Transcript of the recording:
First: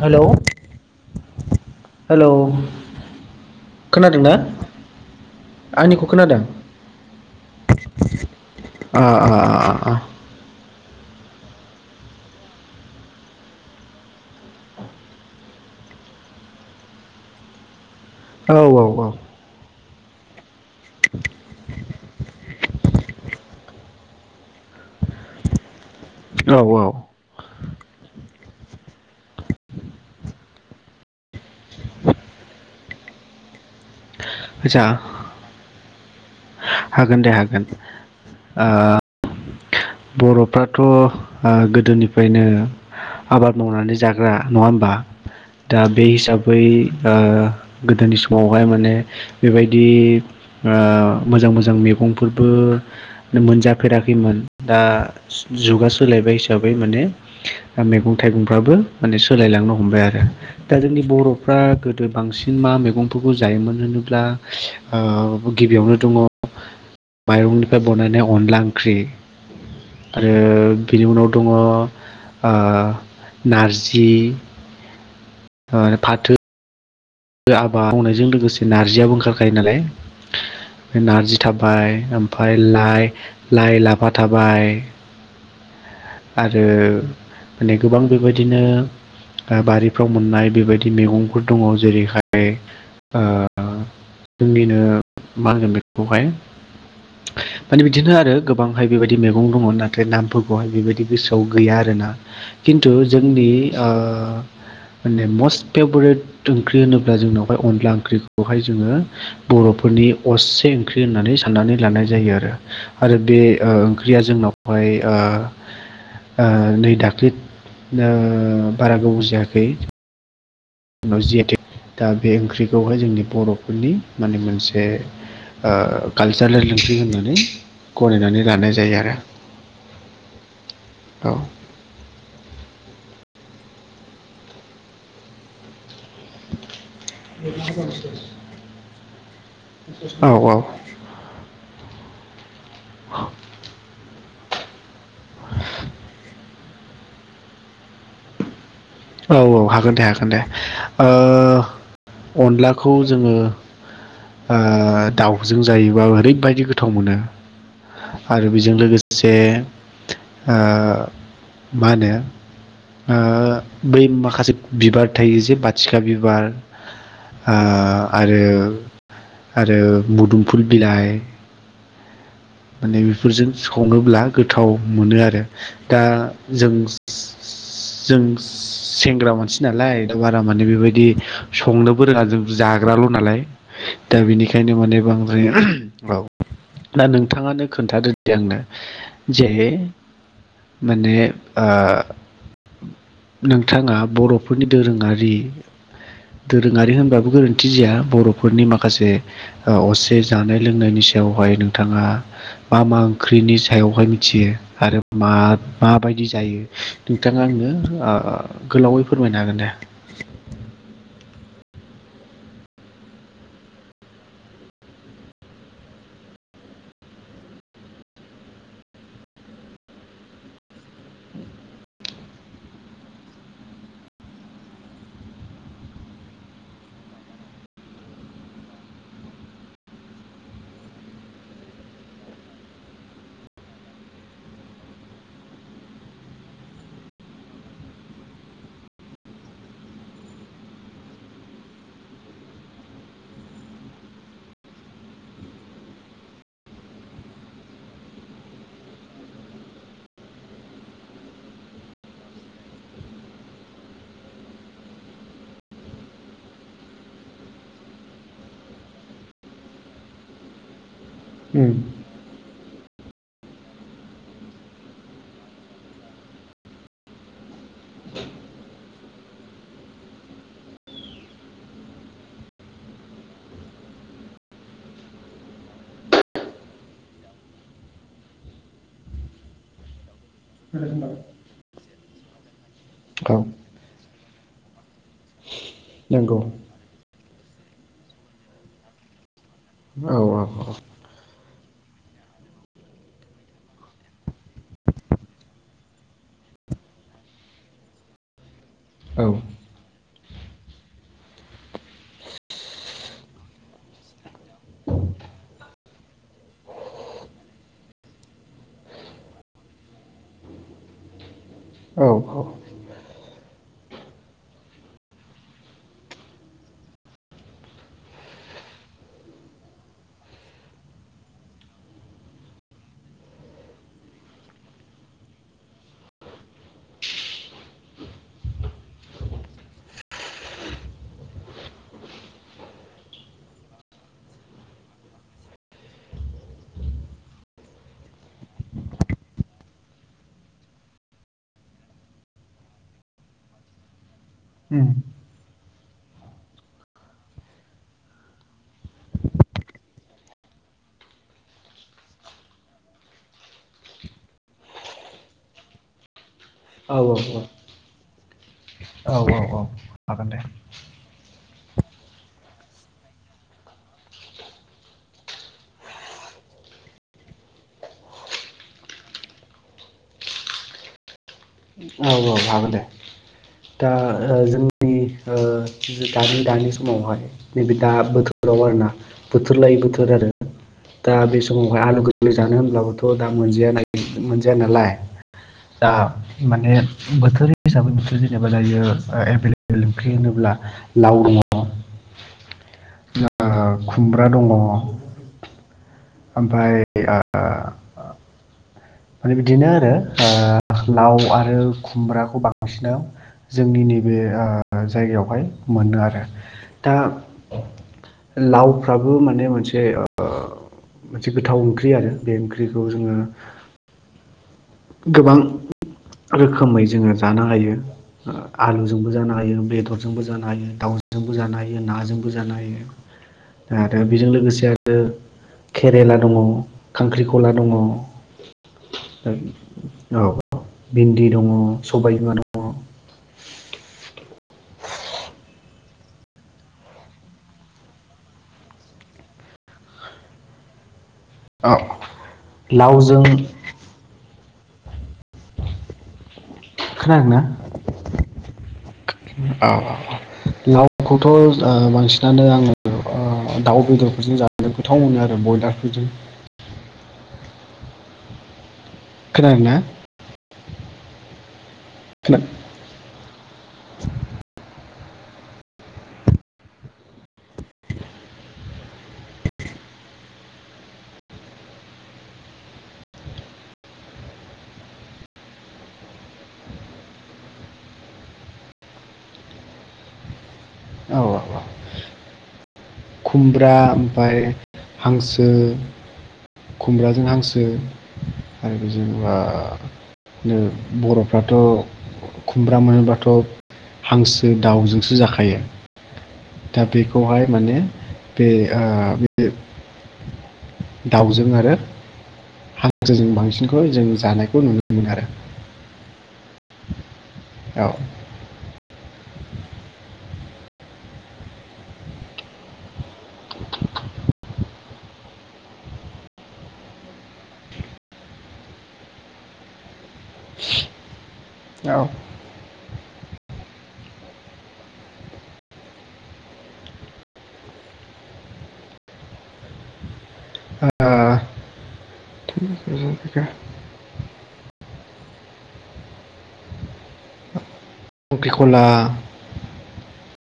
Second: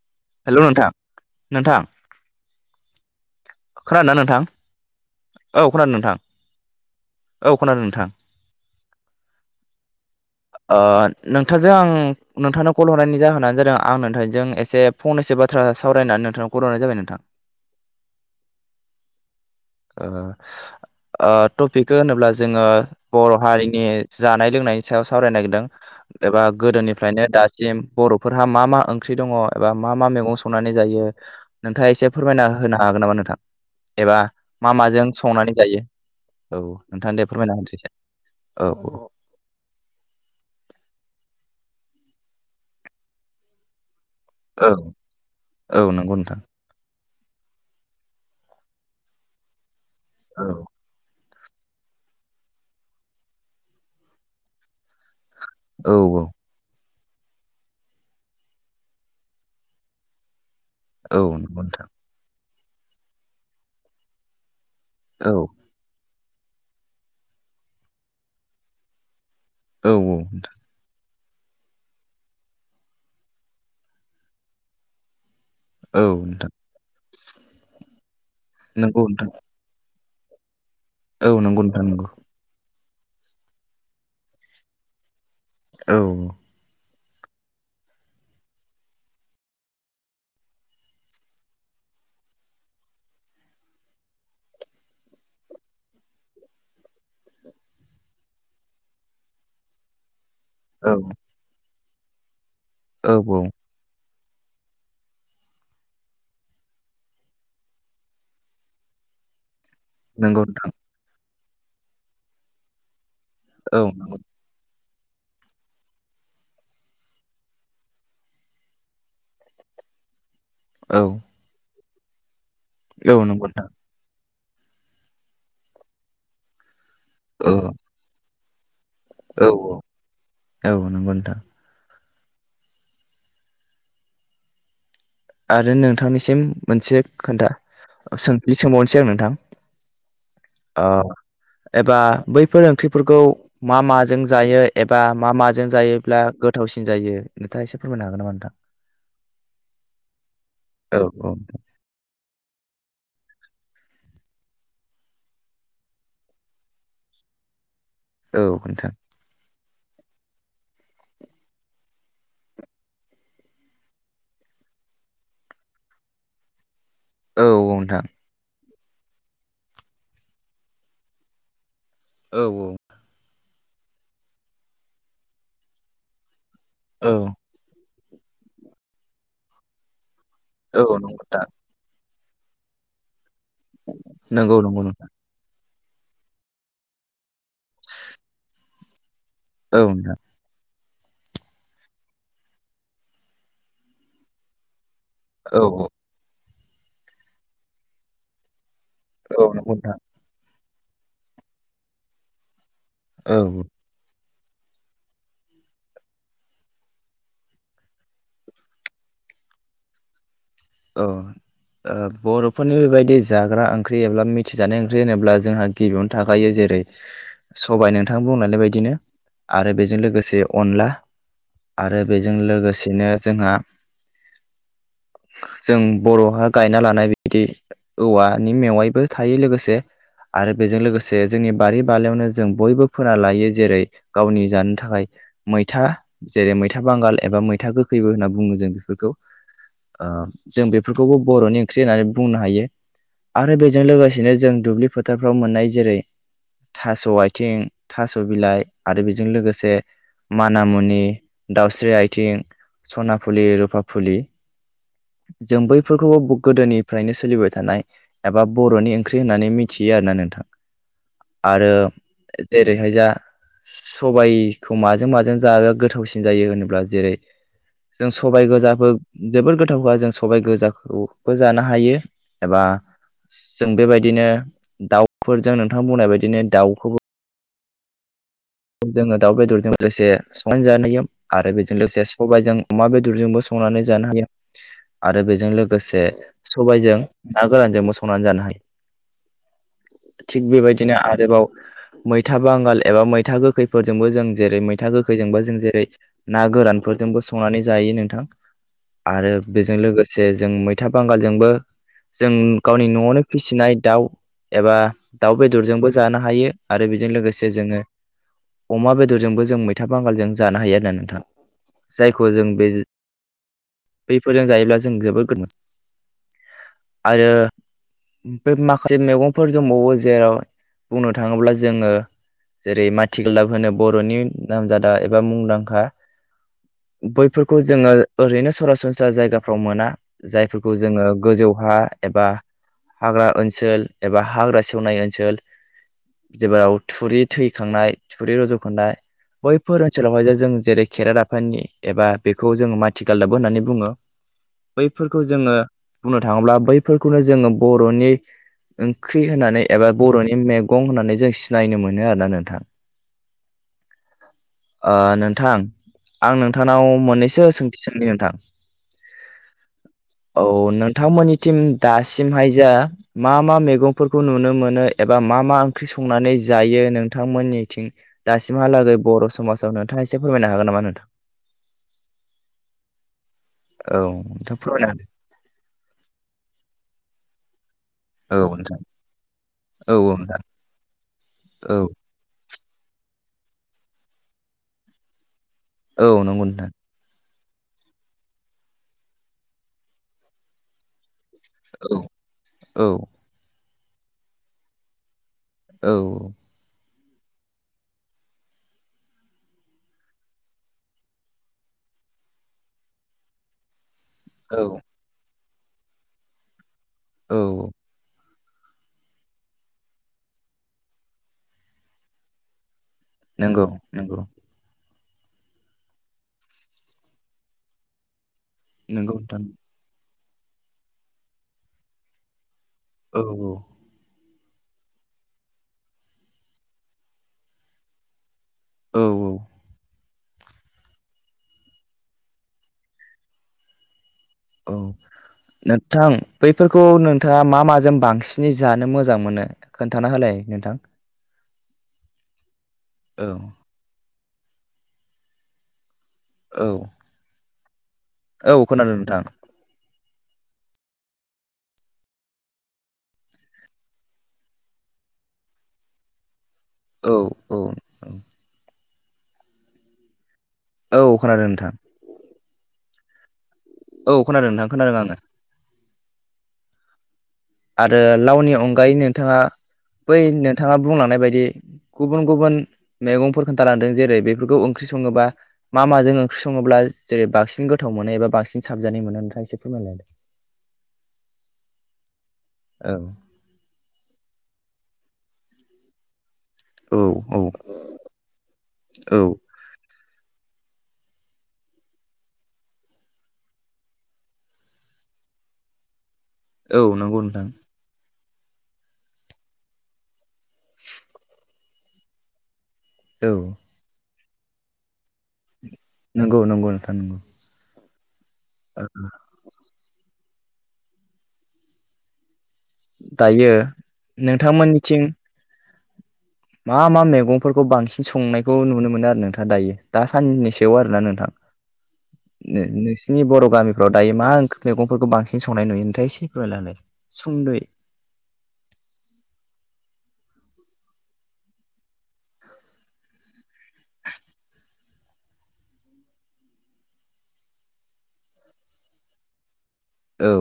हेल' hello खोनादो नोंथां औ खोनादो आंनिखौ नोंथां खोनादों औ खोनादों नोंथां अ अ अ अ अ नोंथांजों आं नोंथांनो कल हरनायनि जाहोनानो जादों आं नोंथांजों एसे फननैसो बाथ्रा सावरायना नोंथां खर हरनाय जाबाय नोंथां औ औ औ ओ अ टपिकखौ होनोब्ला जोङो बर' हारिनि जानाय लोंनायनि सायाव सावरायनो नागिरदों एबा औ औ गोदोनिफ्रायनो दासिम बर'- फोरहा मा मा ओंख्रि दङ एबा मा मा मैगं संनानै जायो नोंथाङा एसे फोरमायना होनो हागोन नामा नोंथां? एबा मा आदसा माजों संनानै जायो? औ नोंथां हागोन दे फोरमायना हागोन होनसै दे औ औ । बर'फ्राथ' ओ गोदोनिफ्रायनो आबाद मावनानै जा ग्रा नङा होमबा औ दा औ बे नंगौ नोंथां हिसाबै अ गोदोनि समावहाय माने बेबायदि औ अ मोजां-मोजां मैगंफोरबो मोनजाफेराखैमोन दा जुगा औ सोलायबाय हिसाबै माने मैगं थाइगंफ्राबो माने सोलायलांनो हमबाय आरो। दा जोंनि औ बर'फ्रा नंगौ नोंथां गोदो बांसिन मा मैगंफोरखौ जायोमोन होनोब्ला औ ओ गिबियावनो दङ माइरंनिफ्राय बनायनाय अनला ओंख्रि औ आरो बिनि उनाव दङ ओ नारजि ओ औ फाथो नोंथां आबाद मावनायजों लोगोसे नंगौ नारजियाबो नोंथां ओंखारखायो नालाय। औ नारजि नंगौ नोंथां थाबाय नंगौ ओमफ्राय लाइ लाइ लाफा थाबाय। औ आरो माने गोबां बेबायदिनो बारिफ्राव मोननाय बेबायदि मैगंफोर दङ जेरैहाय ओ जोंनिनो मा होनगोन बेखौहाय माने बिदिनो आरो गोबांहाय बेबायदि मैगं दंमोन नाथाय नाम फोरफोरखौहाय औ बेबायदि गोसोआव गैया आरो ना खिन्थु औ औ जोंनि ओ माने मस्ट फेभरेट ओंख्रि होनोब्ला जोंनावहाय अनला ओंख्रिखौहाय जोङो बर'फोरनि नंगौ असे नोंथां ओंख्रि होननानै साननानै लानाय जायो आरो। आरो बे औ नंगौ ओंख्रिया जोंनावहाय ओ नै दाख्लि ओ बारा गोबाव जायाखै औ जि आइ तेक दा बे ओंख्रिखौहाय औ जोंनि नंगौ नोंथां बर'फोरनि माने मोनसे दे ओ कालसारेल ओंख्रि होननानै गनायनानै लानाय जायो आरो। औ-औ औ नंगौ नोंथां। औ आरो नोंथांनिसिम मोनसे खोन्था सों सोंबावनोसै आं नोंथां। औ-औ ओ एबा बैफोर ओंख्रिफोरखौ मा माजों जायो एबा मा माजों जायोब्ला गोथावसिन जायो नोंथाङा एसे फोरमायनो हागोन नामा नोंथां। औ-औ हागोन दे हागोन दे औ ओ औ अनलाखौ जोङो ओ दाउजों जायोबा ओरैबायदि गोथाव मोनो। औ आरो बेजों नोंथां लोगोसे ओ मा होनो? ओ बै माखासे बिबार थायो जे बाथिखा बिबार। औ औ नोंथां आं आरो आरो मुदुमफुल बिलाइ। औ-औ फोरजों संङोब्ला गोथाव मोनो आरो दा जों औ जों सेंग्रा मानसि नालाय दा बारा माने नंगौ बेबायदि नोंथां संनोबो रोङा जों। जाग्राल नालाय दा नंगौ बेनिखायनो नंगौ माने नोंथां बांद्राय औ दा नों नोंथाङानो खोन्थादोदि आंनो जेहे औ नोंथां माने ओ नोंथाङा बर'फोरनि दोरोङारि रि औ दोरोङारि होनबाबो गोरोन्थि जिया बर'फोरनि माखासे औ नंगौ माखासे नोंथां असे जानाय लोंनायनि सायावहाय नोंथाङा मा मा औ ओंख्रिनि सायावहाय मिथियो आरो मा माबायदि जायो नोंथाङा आंनो गोलावैफोर फोरमायनो हागोन दे। औ बर'फोरनि बेबायदि जाग्रा ओंख्रि एबा मिथिजानाय ओंख्रि होनोब्ला जोंहा गिबियावनो थाखायो जेरै जेरै सबाय नोंथां बुंलानाय बायदिनो आरो बेजों लोगोसे अनला। आरो बेजों लोगोसेनो जोंहा [inaudible] जों बर'हा गायना लानाय बिदि औवानि मेवाइबो थायो लोगोसे आरो बेजों लोगोसे जोंनि बारि बालायावनो जों बयबो फोना लायो जेरै गावनि जानो थाखाय। मैथा जेरै मैथा बांगाल एबा मैथा गोखैबो होनना बुङो जों बेफोरखौ । [unintelligible] ओ जों बेफोरखौबो बर'नि ओंख्रि होननानै बुंनो हायो आरो बेजों लोगोसेनो जों दुब्लि फोथारफ्राव मोननाय जेरै थास' आथिं थास' बिलाइ आरो बेजों लोगोसे मानामुनि दाउस्रि आथिं सनाफुलि रुपाफुलि जों बैफोरखौबो गोदोनिफ्रायनो सोलिबाय थानाय एबा बर'नि ओंख्रि होननानै मिथियो आरो ना नोंथां आरो जेरैहाय जा सबायाइखौ माजों माजों जाबा गोथावसिन जायो होनोब्ला जेरै जों सबाय गोजाफोर जोबोद गोथ थाव जों सबाय गोजाखौबो जानो हायो एबा जों बेबायदिनो दाउफोरजों नोंथां बुंनाय बायदिनो दाउखौबो जोङो दाउ बेदरजों लोगोसे संनानै जानाय आरो बेजों लोगोसे सबायजों अमा औ बेदरजोंबो सं मावनानै जानो हायो आरो बेजों लोगोसे नंगौ सबायाइजों ना गोरानजोंबो संनानै जानो हायो औ । औ थिग बेबायदिनो आरोबाव मैथा बांगाल एबा मै मैथा गोखैफोरजोंबो जों जेरै मैथा गोखैजोंबो जों जेरै ना गोरानफोरजोंबो संनानै जायो नोंथां । [unintelligible] आरो बेजों लोगोसे जों मैथा बांगालजोंबो जों गावनि न'आवनो फिसिनाय दाउ एबा दाउ बेदरजोंबो जानो हायो आरो बेजों लोगोसे जोङो अमा बेदरजोंबो जों मैथा बांगालजों जानो हायो आरोना नोंथां जायखौ जों बे बैफोरजों जायोब्ला जों जबोर गो आरो बै माखासे मैगंफोर दंबावो जेराव बुंनो थाङोब्ला जोङो जेरै माथिगलाब होनो बर'नि नामजादा एबा मुंदांखा बैफोरखौ जोङो ओरैनो सरासनस्रा जायगाफ्राव मोना जायफोरखौ जोङो गोजौ बहा एबा हाग्रा ओनसोल एबा हाग्रा सेवनाय ओनसोल जाव थुरि थैखांनाय थुरि रज'खांनाय बैफोर ओनसोलावहाय जों जेरै खेरादाफिनि एबा बेखौ जोंङो माथिगालदाबबो होननानै बुङो बैफोरखौ जोङो बुंनो थाङोब्ला बैफोरखौनो जोङो बर'नि ओंख्रि होननानै एबा बर'नि मेगं होननानै जों सिनायनो मोनो नो आरोना नोंथां ओ नोंथां । आं नोंथांनाव मोननैसो सोंथि सोंनि नोंथां । औ औ औ हागोन दे औ नोंथांमोननि टिम दासिमहाय जा मा मा मैगंफोरखौ नुनो मोनो एबा मा मा ओंख्रि संनानै जायो नोंथांमोननिथिं दासिमहालागै बर' समाजाव नोंथाङा एसे फोरमायनो हागोन नामा नोंथां । औ औ हागोन दे दा औ नोंथां जोंनि फोरमायनो ओ दानि दानि समावहाय नैबे दा हागोन बोथोराव आरोना बोथोर लायै औ नोंथां औ बोथोर औ आरो नोंथां दा बे औ समावहाय आलु गोरलै जानो होनब्लाबोथ' दा मोनजाया मोनजायनालाय दा औ नंगौ नोंथां माने बोथोर हिसाबै ओंख्रि जेनेबा जायो एभेलेबेल ओंख्रि होनोब्ला लाव दङ । औ औ खुमब्रा दङ । औ [unintelligible] माने बिदिनो आरो ओ लाव आरो खुमब्राखौ बांसिन जोंनि नैबे ओ जायगायावहाय मोनो आरो दा औ लावफ्राबो माने मोनसे मोनसे गोथाव ओंख्रि आरो बे ओंख्रि । नंगौ नंगौ गोबां रोखोमै जोङो जानो हायो आलुजोंबो नंगौ जानो नोंथां हायो बेदरजोंबो जानो हायो दाउजोंबो जानो हायो नाजोंबो जानो हायो औ औ दा आरो बेजों लोगोसे नो केरेला दङ खांख्रिखला दङ औ औ औ भिन्दि दङ सबाइ बिमा दङ औ नोंथां बैफोरखौ नोंथाङा मा माजों बांसिनै जानो मोजां मोनो खोनथाना होलाय नोंथां औ लाउजों औ औ खोनादों ना औ खोनादों नोंथां लाउखौथ' बांसिनानो आङो दाउ बेदरफोरजों जानो गोथाव मोनो आरो ब्रयलारफोरजों औ औ औ खोनादोंना औ खोनादों नोंथां। खोना औ खोनादों नोंथां खोनादों आङो आरो लाउनि अनगायै नोंथाङा बै नोंथाङा बुंलांनाय बायदि गुबुन गुबुन मैगंफोर खोन्थालांदों जेरै बेफोरखौ ओंख्रि सङोबा मा माजों ओंख्रि सङोब्ला जे बांसिन गोथाव मोनो एबा बांसिन साबजानाय मोनो नोंथां एसे फोरमायलाय औ औ औ औ खुमब्रा ओमफाय हांसो औ खुमब्राजों औ हांसो आरो बेजों औ ओ बर'फ्राथ' खुमब्रा मोनोब्लाथ' हांसो दाउजोंसो जाखायो औ दा नंगौ नोंथां। बेखौहाय माने बे ओ दाउजों आरो औ हांसोजों बांसिनखौ जों जानायखौ नुनो मोनो आरो नंगौ नंगौ नोंथां नंगौ औ [inaudible] दायो नोंथांमोननिथिं मा मा मैगंफोरखौ बांसिन संनायखौ नुनो मोनो आरो नोंथां दायो दा साननैसोआव आरोना नोंथां औ नोंसिनि बर' गामिफ्राव दायो मा मैगंफोरखौ बांसिन संनाय नुयो नोंथाङा एसे फोरमायना होलाय नै [inaudible] [inaudible] खांख्रिंख'ला औ